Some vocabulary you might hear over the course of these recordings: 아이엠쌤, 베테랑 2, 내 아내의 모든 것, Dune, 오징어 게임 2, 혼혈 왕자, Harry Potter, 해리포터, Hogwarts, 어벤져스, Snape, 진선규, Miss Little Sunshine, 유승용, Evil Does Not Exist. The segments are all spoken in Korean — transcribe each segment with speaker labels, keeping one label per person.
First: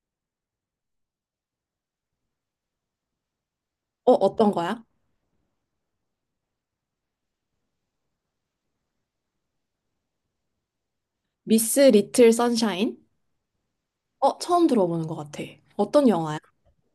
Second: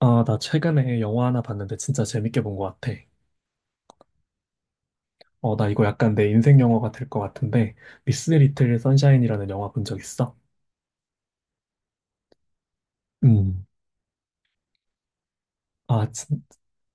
Speaker 1: 아, 나 최근에 영화 하나 봤는데 진짜 재밌게 본 것 같아.
Speaker 2: 어, 어떤 거야?
Speaker 1: 나 이거 약간 내 인생 영화가 될 것 같은데, 미스 리틀 선샤인이라는 영화 본 적 있어?
Speaker 2: 미스 리틀 선샤인?
Speaker 1: 음.
Speaker 2: 어, 처음 들어보는 것 같아. 어떤
Speaker 1: 아,
Speaker 2: 영화야?
Speaker 1: 진,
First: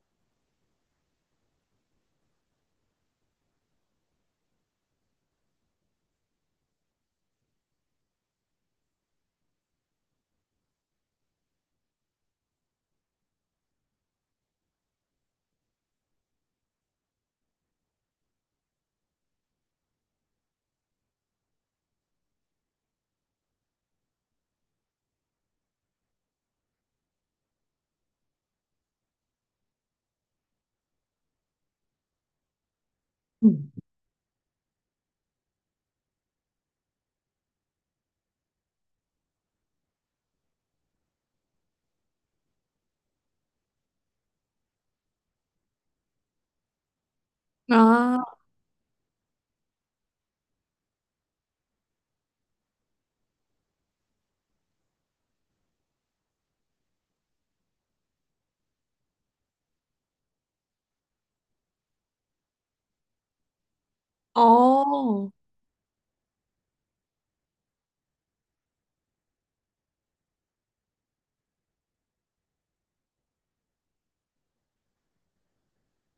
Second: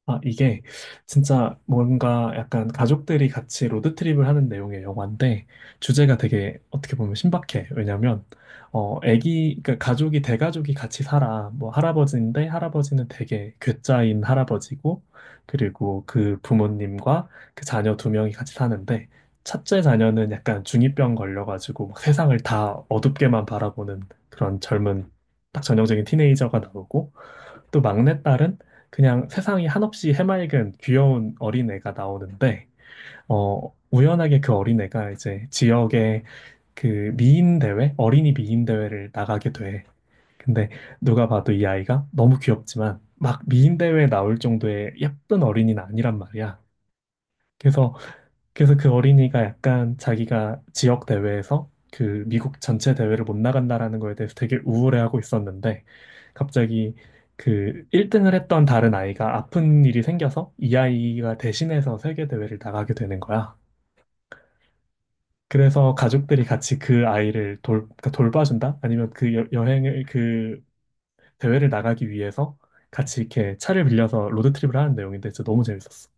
Speaker 1: 아, 이게 진짜 뭔가 약간 가족들이 같이 로드트립을 하는 내용의 영화인데 주제가 되게 어떻게 보면 신박해. 왜냐면 애기 그러니까 가족이 대가족이 같이 살아. 뭐 할아버지인데 할아버지는 되게 괴짜인 할아버지고 그리고 그 부모님과 그 자녀 두 명이 같이 사는데 첫째 자녀는 약간 중이병 걸려가지고 막 세상을 다 어둡게만 바라보는 그런 젊은 딱 전형적인 티네이저가 나오고 또 막내딸은 그냥 세상이 한없이 해맑은 귀여운 어린애가 나오는데,
Speaker 2: 음.
Speaker 1: 우연하게 그 어린애가 이제 지역의 그 미인 대회, 어린이 미인 대회를 나가게 돼. 근데 누가 봐도 이 아이가 너무 귀엽지만 막 미인 대회에 나올 정도의 예쁜 어린이는 아니란 말이야. 그래서
Speaker 2: 아,
Speaker 1: 그래서 그 어린이가 약간 자기가 지역 대회에서 그 미국 전체 대회를 못 나간다라는 거에 대해서 되게 우울해하고 있었는데 갑자기 그 1등을 했던 다른 아이가 아픈 일이 생겨서 이 아이가 대신해서 세계 대회를 나가게 되는 거야.
Speaker 2: 어.
Speaker 1: 그래서 가족들이 같이 그 아이를 그러니까 돌봐준다? 아니면 여행을 그 대회를 나가기 위해서 같이 이렇게 차를 빌려서 로드트립을 하는 내용인데 진짜 너무 재밌었어.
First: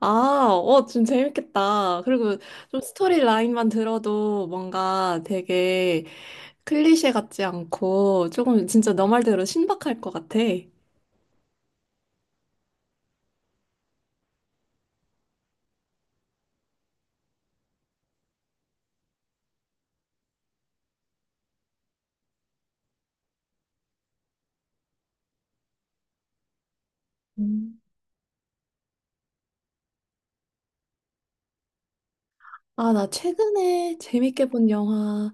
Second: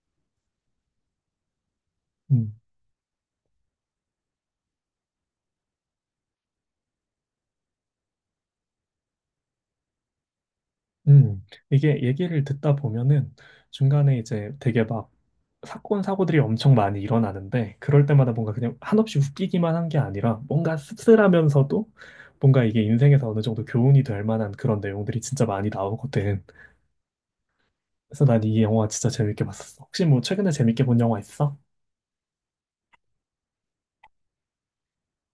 Speaker 2: 아, 어, 좀 재밌겠다. 그리고
Speaker 1: 음.
Speaker 2: 좀 스토리 라인만 들어도 뭔가 되게 클리셰 같지 않고 조금 진짜 너 말대로 신박할 것 같아.
Speaker 1: 음, 이게 얘기를 듣다 보면은 중간에 이제 되게 막 사건, 사고들이 엄청 많이 일어나는데 그럴 때마다 뭔가 그냥 한없이 웃기기만 한게 아니라 뭔가 씁쓸하면서도 뭔가 이게 인생에서 어느 정도 교훈이 될 만한 그런 내용들이 진짜 많이 나오거든.
Speaker 2: 음.
Speaker 1: 그래서 난 이 영화 진짜 재밌게 봤었어. 혹시 뭐 최근에 재밌게 본 영화 있어?
Speaker 2: 아, 나 최근에 재밌게 본 영화.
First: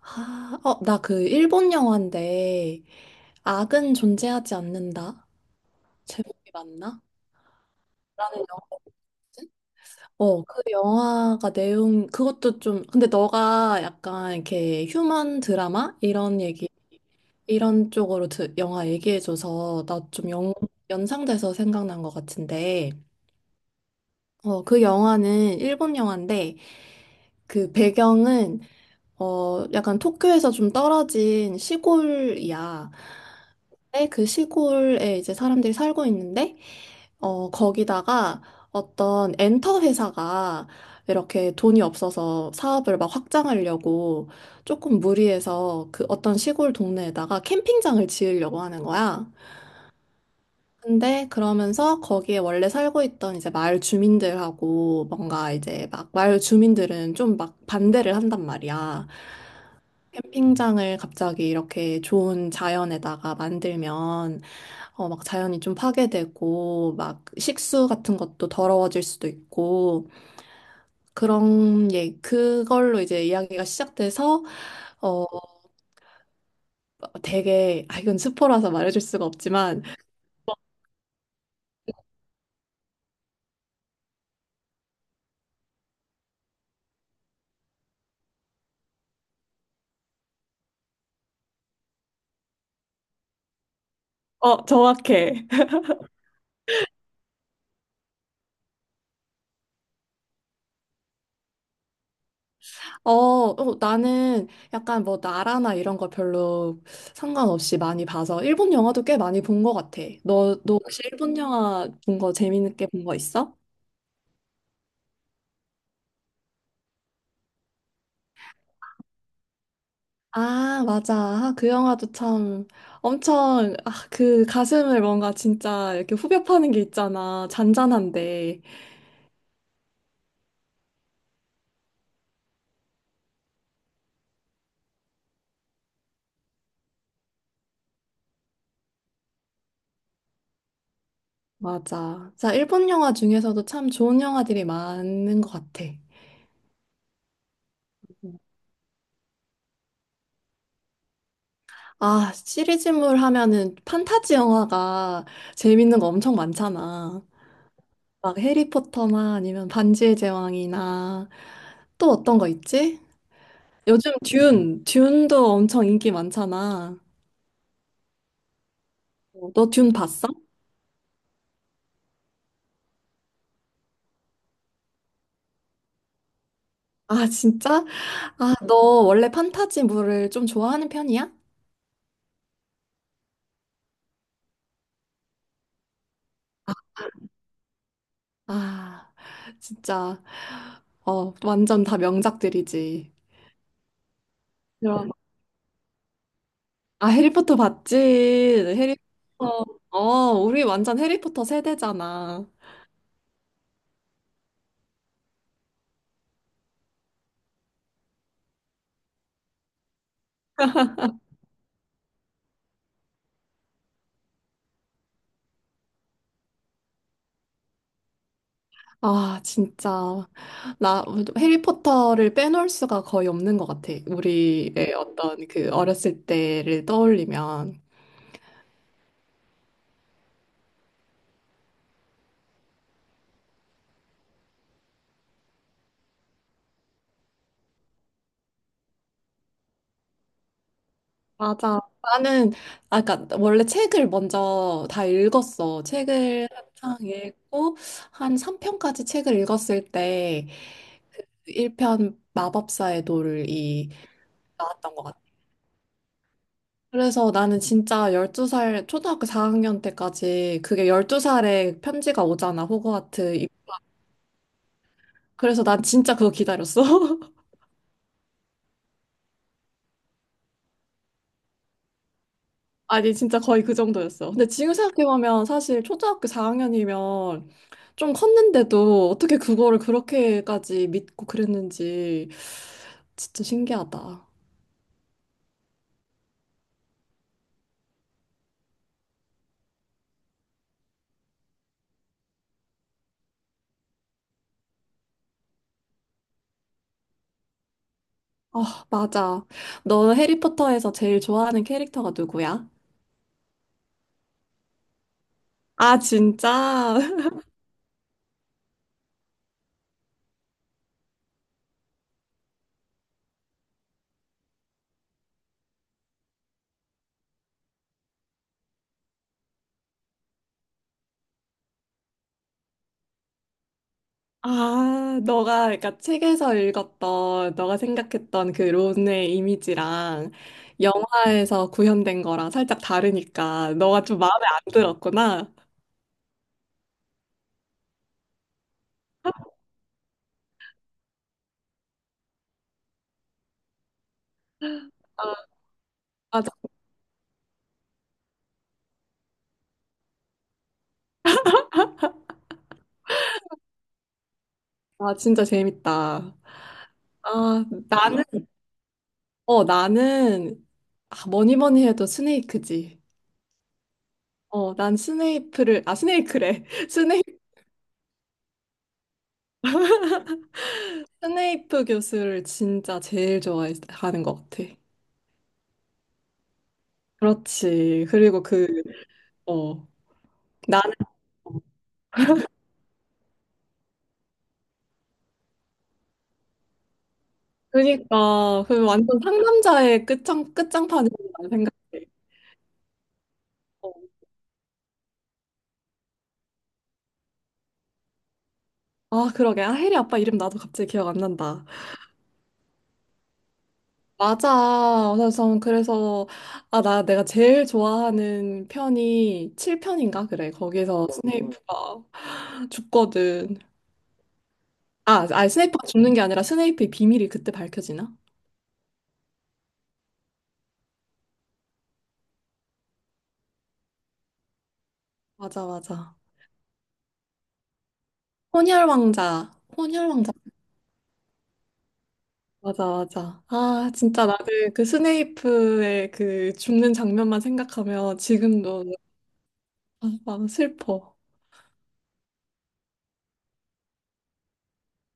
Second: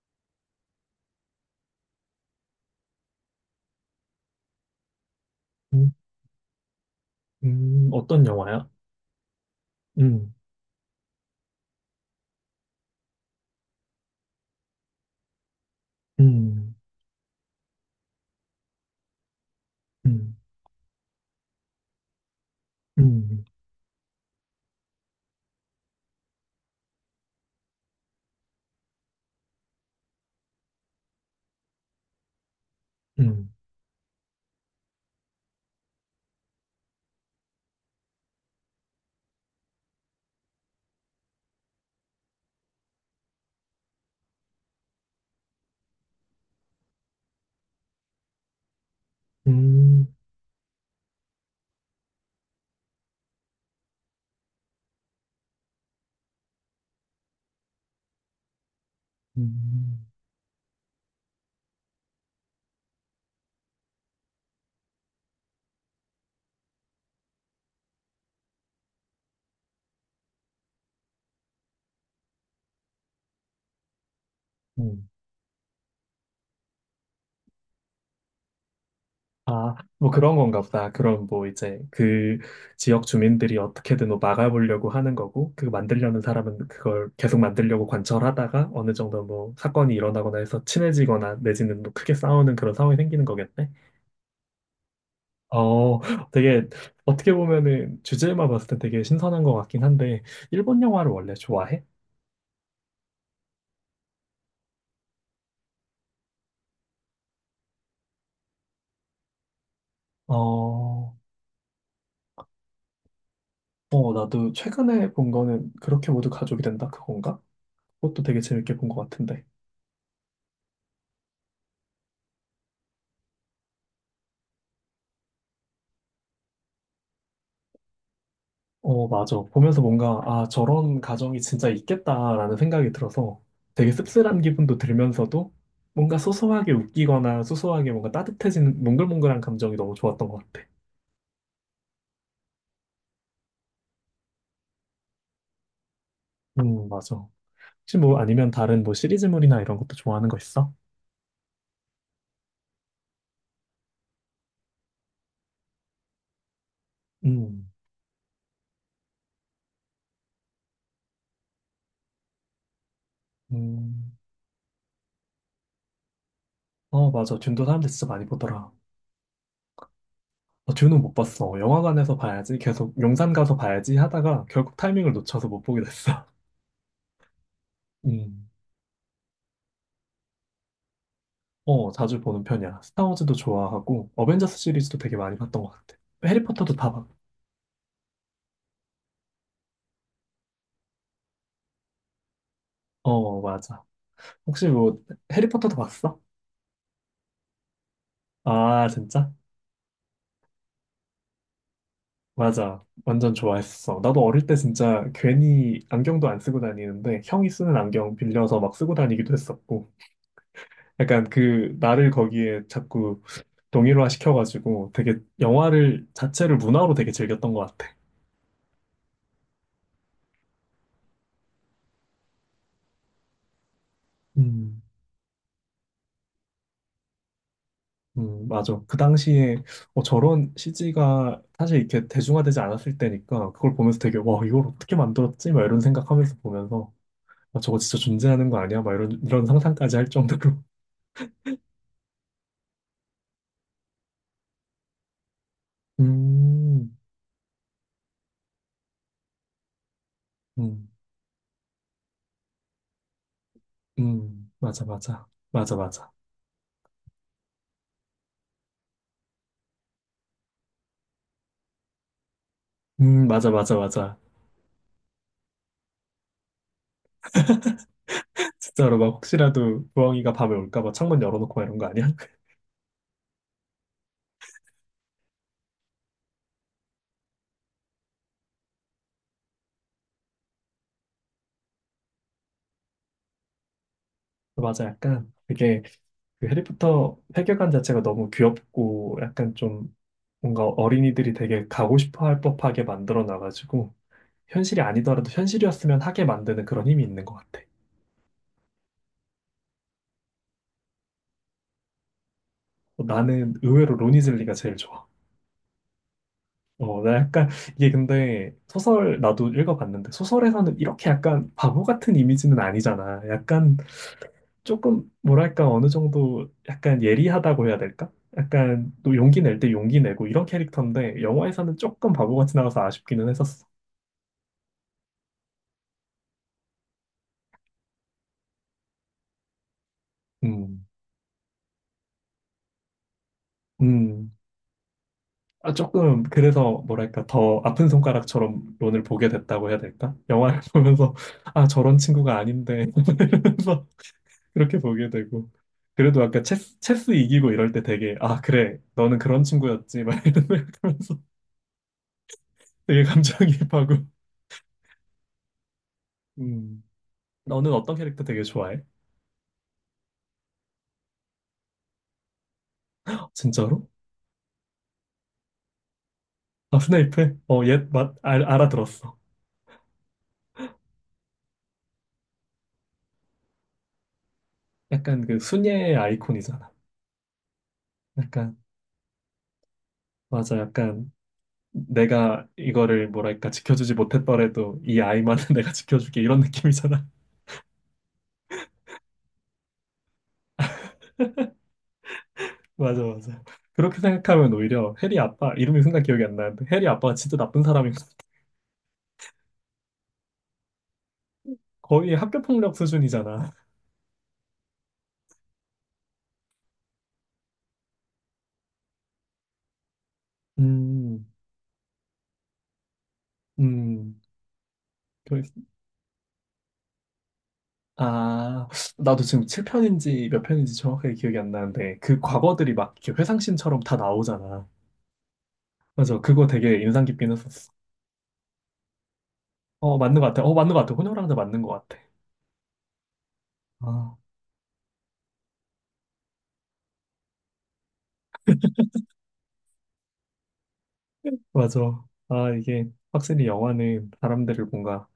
Speaker 2: 아, 어, 나 그 일본 영화인데, 악은 존재하지 않는다.
Speaker 1: 음.
Speaker 2: 제목이 맞나?
Speaker 1: 어떤 영화야? 음.
Speaker 2: 어, 그 영화가 내용, 그것도 좀, 근데 너가 약간 이렇게 휴먼 드라마? 이런 얘기,
Speaker 1: 음.
Speaker 2: 이런 쪽으로 영화 얘기해줘서 나 좀
Speaker 1: 음.
Speaker 2: 연상돼서 생각난 것 같은데,
Speaker 1: 음.
Speaker 2: 어, 그 영화는 일본 영화인데, 그 배경은, 어, 약간 도쿄에서 좀 떨어진 시골이야.
Speaker 1: 음.
Speaker 2: 근데 그 시골에 이제 사람들이 살고 있는데, 어, 거기다가 어떤 엔터 회사가 이렇게 돈이 없어서 사업을 막 확장하려고 조금 무리해서 그 어떤 시골 동네에다가 캠핑장을 지으려고 하는 거야.
Speaker 1: 음.
Speaker 2: 근데 그러면서 거기에 원래 살고 있던 이제 마을 주민들하고 뭔가 이제 막 마을 주민들은 좀 막 반대를 한단 말이야.
Speaker 1: 음.
Speaker 2: 캠핑장을 갑자기 이렇게 좋은 자연에다가 만들면 어, 막 자연이 좀 파괴되고, 막 식수 같은 것도 더러워질 수도 있고, 그런, 예, 그걸로 이제 이야기가 시작돼서,
Speaker 1: 음.
Speaker 2: 어, 되게, 아, 이건 스포라서 말해줄 수가
Speaker 1: 아,
Speaker 2: 없지만,
Speaker 1: 뭐 그런 건가 보다. 그럼 뭐 이제 그 지역 주민들이 어떻게든 뭐 막아보려고 하는 거고, 그 만들려는 사람은 그걸 계속 만들려고 관철하다가 어느 정도 뭐 사건이 일어나거나 해서 친해지거나 내지는 뭐 크게 싸우는 그런 상황이 생기는 거겠네.
Speaker 2: 어, 정확해.
Speaker 1: 어, 되게 어떻게 보면은 주제만 봤을 때 되게 신선한 것 같긴 한데, 일본 영화를 원래 좋아해?
Speaker 2: 어, 나는 약간 뭐 나라나 이런 거 별로 상관없이 많이 봐서, 일본 영화도 꽤 많이 본 것 같아. 너 혹시
Speaker 1: 어,
Speaker 2: 일본 영화 본 거 재밌게 본 거 있어?
Speaker 1: 나도 최근에 본 거는 그렇게 모두 가족이 된다 그건가? 그것도 되게 재밌게 본 것 같은데.
Speaker 2: 아, 맞아. 아, 그 영화도 참 엄청 아, 그 가슴을 뭔가 진짜 이렇게 후벼 파는 게 있잖아. 잔잔한데.
Speaker 1: 어, 맞아. 보면서 뭔가, 아, 저런 가정이 진짜 있겠다라는 생각이 들어서 되게 씁쓸한 기분도 들면서도 뭔가 소소하게 웃기거나 소소하게 뭔가 따뜻해지는 몽글몽글한 감정이 너무 좋았던 것 같아.
Speaker 2: 맞아. 자, 일본 영화 중에서도 참 좋은 영화들이 많은 것 같아.
Speaker 1: 맞아. 혹시 뭐 아니면 다른 뭐 시리즈물이나 이런 것도 좋아하는 거 있어?
Speaker 2: 아, 시리즈물 하면은 판타지 영화가 재밌는 거 엄청 많잖아.
Speaker 1: 음.
Speaker 2: 막 해리포터나 아니면 반지의 제왕이나 또 어떤 거 있지? 요즘
Speaker 1: 음.
Speaker 2: 듄도 엄청 인기 많잖아.
Speaker 1: 어, 맞아. 듄도 사람들 진짜 많이 보더라.
Speaker 2: 어, 너듄 봤어?
Speaker 1: 어, 듄은 못 봤어. 영화관에서 봐야지. 계속 용산 가서 봐야지 하다가 결국 타이밍을 놓쳐서 못 보게 됐어.
Speaker 2: 아, 진짜?
Speaker 1: 음.
Speaker 2: 너 원래 판타지물을 좀 좋아하는 편이야?
Speaker 1: 어, 자주 보는 편이야. 스타워즈도 좋아하고, 어벤져스 시리즈도 되게 많이 봤던 것 같아. 해리포터도 다 봤,
Speaker 2: 아, 진짜, 어, 완전 다 명작들이지.
Speaker 1: 어, 맞아. 혹시 뭐,
Speaker 2: 그럼.
Speaker 1: 해리포터도 봤어?
Speaker 2: 아, 해리포터 봤지?
Speaker 1: 아, 진짜?
Speaker 2: 해리포터. 어, 우리 완전 해리포터 세대잖아.
Speaker 1: 맞아. 완전 좋아했어. 나도 어릴 때 진짜 괜히 안경도 안 쓰고 다니는데, 형이 쓰는 안경 빌려서 막 쓰고 다니기도 했었고, 약간 그, 나를 거기에 자꾸 동일화 시켜가지고, 되게 영화를, 자체를 문화로 되게 즐겼던 것 같아.
Speaker 2: 아, 진짜. 나 해리포터를 빼놓을 수가 거의 없는 것 같아.
Speaker 1: 음.
Speaker 2: 우리의 어떤 그 어렸을 때를 떠올리면.
Speaker 1: 맞아. 그 당시에 저런 CG가 사실 이렇게 대중화되지 않았을 때니까 그걸 보면서 되게 와, 이걸 어떻게 만들었지? 막 이런 생각하면서 보면서 아, 저거 진짜 존재하는 거 아니야? 막 이런 상상까지 할 정도로.
Speaker 2: 맞아. 나는 아까 원래 책을 먼저 다 읽었어. 책을
Speaker 1: 음.
Speaker 2: 한창 읽고 한 3편까지 책을 읽었을 때
Speaker 1: 음.
Speaker 2: 1편 마법사의 돌이
Speaker 1: 음. 맞아.
Speaker 2: 나왔던 것 같아.
Speaker 1: 맞아. 맞아. 맞아.
Speaker 2: 그래서 나는 진짜 12살 초등학교 4학년 때까지 그게 12살에 편지가 오잖아. 호그와트.
Speaker 1: 맞아, 맞아, 맞아.
Speaker 2: 그래서 난 진짜 그거 기다렸어.
Speaker 1: 진짜로 막 혹시라도 부엉이가 밤에 올까 봐 창문 열어놓고 막 이런 거 아니야?
Speaker 2: 아니, 진짜 거의 그 정도였어. 근데 지금 생각해보면 사실 초등학교 4학년이면 좀 컸는데도 어떻게 그거를 그렇게까지 믿고 그랬는지 진짜 신기하다.
Speaker 1: 맞아, 약간 되게 그 해리포터 세계관 자체가 너무 귀엽고 약간 좀 뭔가 어린이들이 되게 가고 싶어 할 법하게 만들어 놔가지고 현실이 아니더라도 현실이었으면 하게 만드는 그런 힘이 있는 것 같아.
Speaker 2: 아, 맞아. 너 해리포터에서 제일 좋아하는 캐릭터가 누구야?
Speaker 1: 어, 나는 의외로 로니즐리가 제일 좋아.
Speaker 2: 아, 진짜?
Speaker 1: 어, 나 약간 이게 근데 소설 나도 읽어봤는데 소설에서는 이렇게 약간 바보 같은 이미지는 아니잖아. 약간 조금 뭐랄까 어느 정도 약간 예리하다고 해야 될까? 약간 또 용기 낼 때 용기 내고 이런 캐릭터인데 영화에서는 조금 바보 같이 나와서 아쉽기는 했었어.
Speaker 2: 아, 너가 그러니까 책에서 읽었던, 너가 생각했던 그 론의 이미지랑
Speaker 1: 음.
Speaker 2: 영화에서 구현된 거랑 살짝 다르니까 너가 좀
Speaker 1: 음.
Speaker 2: 마음에 안 들었구나.
Speaker 1: 아, 조금, 그래서, 뭐랄까, 더 아픈 손가락처럼 론을 보게 됐다고 해야 될까? 영화를 보면서, 아, 저런 친구가 아닌데, 이러면서 그렇게 보게
Speaker 2: 아,
Speaker 1: 되고. 그래도 아까
Speaker 2: 맞아.
Speaker 1: 체스 이기고 이럴 때 되게, 아, 그래, 너는 그런 친구였지, 막 이러면서 되게 감정이입하고.
Speaker 2: 아, 진짜 재밌다.
Speaker 1: 음.
Speaker 2: 아,
Speaker 1: 너는 어떤 캐릭터
Speaker 2: 나는,
Speaker 1: 되게 좋아해?
Speaker 2: 나는, 아, 뭐니 뭐니 해도 스네이크지.
Speaker 1: 진짜로?
Speaker 2: 어, 난 스네이프를, 아, 스네이크래.
Speaker 1: 아,
Speaker 2: 스네이,
Speaker 1: 스네이프? 알아들었어.
Speaker 2: 스네이프 교수를 진짜 제일 좋아하는 것 같아.
Speaker 1: 약간 그 순애의 아이콘이잖아.
Speaker 2: 그렇지. 그리고
Speaker 1: 약간,
Speaker 2: 그, 어,
Speaker 1: 맞아,
Speaker 2: 나는,
Speaker 1: 약간. 내가 이거를 뭐랄까 지켜주지 못했더라도 이 아이만은 내가 지켜줄게 이런 느낌이잖아.
Speaker 2: 그니까, 그 완전 상남자의 끝장판이라고 생각해.
Speaker 1: 맞아, 맞아. 그렇게
Speaker 2: 어.
Speaker 1: 생각하면 오히려 해리 아빠 이름이 순간 기억이 안 나는데 해리 아빠가 진짜 나쁜 사람인 거
Speaker 2: 아, 그러게. 아, 해리 아빠 이름 나도 갑자기 기억 안 난다.
Speaker 1: 거의 학교 폭력 수준이잖아.
Speaker 2: 맞아. 그래서 아, 나 내가 제일 좋아하는 편이 7편인가 그래. 거기서
Speaker 1: 음.
Speaker 2: 스네이프가 죽거든.
Speaker 1: 음.
Speaker 2: 아,
Speaker 1: 그-
Speaker 2: 스네이프가 죽는 게 아니라 스네이프의 비밀이 그때 밝혀지나?
Speaker 1: 아, 나도 지금 7편인지 몇 편인지 정확하게 기억이 안 나는데 그 과거들이 막 이렇게 회상씬처럼 다 나오잖아.
Speaker 2: 맞아, 맞아.
Speaker 1: 맞아, 그거 되게 인상 깊긴 했었어.
Speaker 2: 혼혈 왕자.
Speaker 1: 어,
Speaker 2: 혼혈
Speaker 1: 맞는 것
Speaker 2: 왕자.
Speaker 1: 같아. 어, 맞는 것 같아. 혼혈 왕자 맞는 것 같아.
Speaker 2: 맞아, 맞아. 아,
Speaker 1: 아,
Speaker 2: 진짜 나는 그 스네이프의 그 죽는 장면만 생각하면 지금도 아, 막 슬퍼.
Speaker 1: 맞아. 아, 이게 확실히 영화는 사람들을 뭔가,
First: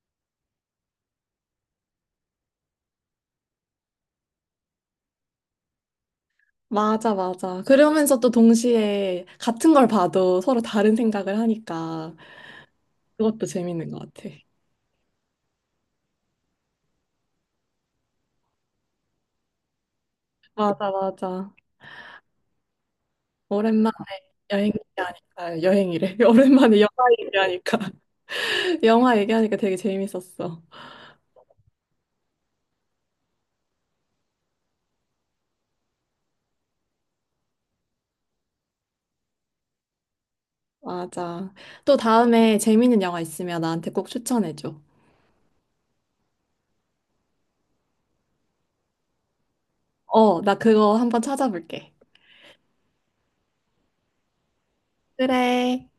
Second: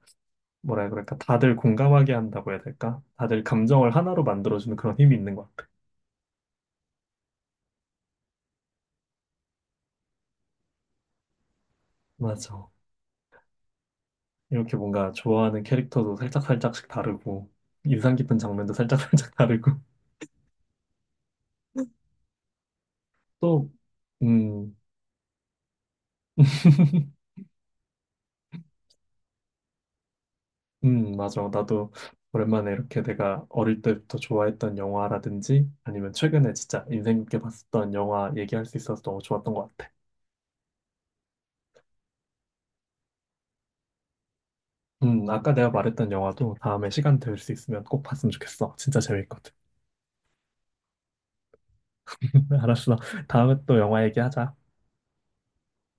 Speaker 1: 뭐라 해야 그럴까, 다들 공감하게 한다고 해야 될까? 다들 감정을 하나로 만들어주는 그런 힘이 있는 것 같아.
Speaker 2: 맞아, 맞아. 그러면서 또 동시에 같은 걸 봐도 서로 다른 생각을 하니까.
Speaker 1: 맞아.
Speaker 2: 그것도 재밌는 것 같아.
Speaker 1: 이렇게 뭔가 좋아하는 캐릭터도 살짝살짝씩 다르고, 인상 깊은 장면도 살짝살짝 다르고,
Speaker 2: 맞아, 맞아.
Speaker 1: 또,
Speaker 2: 오랜만에 여행
Speaker 1: 음,
Speaker 2: 얘기하니까, 여행이래. 오랜만에 영화 얘기하니까, 영화 얘기하니까 되게 재밌었어.
Speaker 1: 맞아. 나도 오랜만에 이렇게 내가 어릴 때부터 좋아했던 영화라든지, 아니면 최근에 진짜 인생 깊게 봤었던 영화 얘기할 수 있어서 너무 좋았던 것 같아.
Speaker 2: 맞아. 또 다음에 재밌는 영화 있으면 나한테 꼭 추천해줘.
Speaker 1: 아까 내가 말했던 영화도 다음에 시간 될 수 있으면 꼭 봤으면 좋겠어. 진짜 재밌거든.
Speaker 2: 어, 나 그거 한번 찾아볼게.
Speaker 1: 알았어. 다음에 또 영화 얘기하자.
Speaker 2: 그래.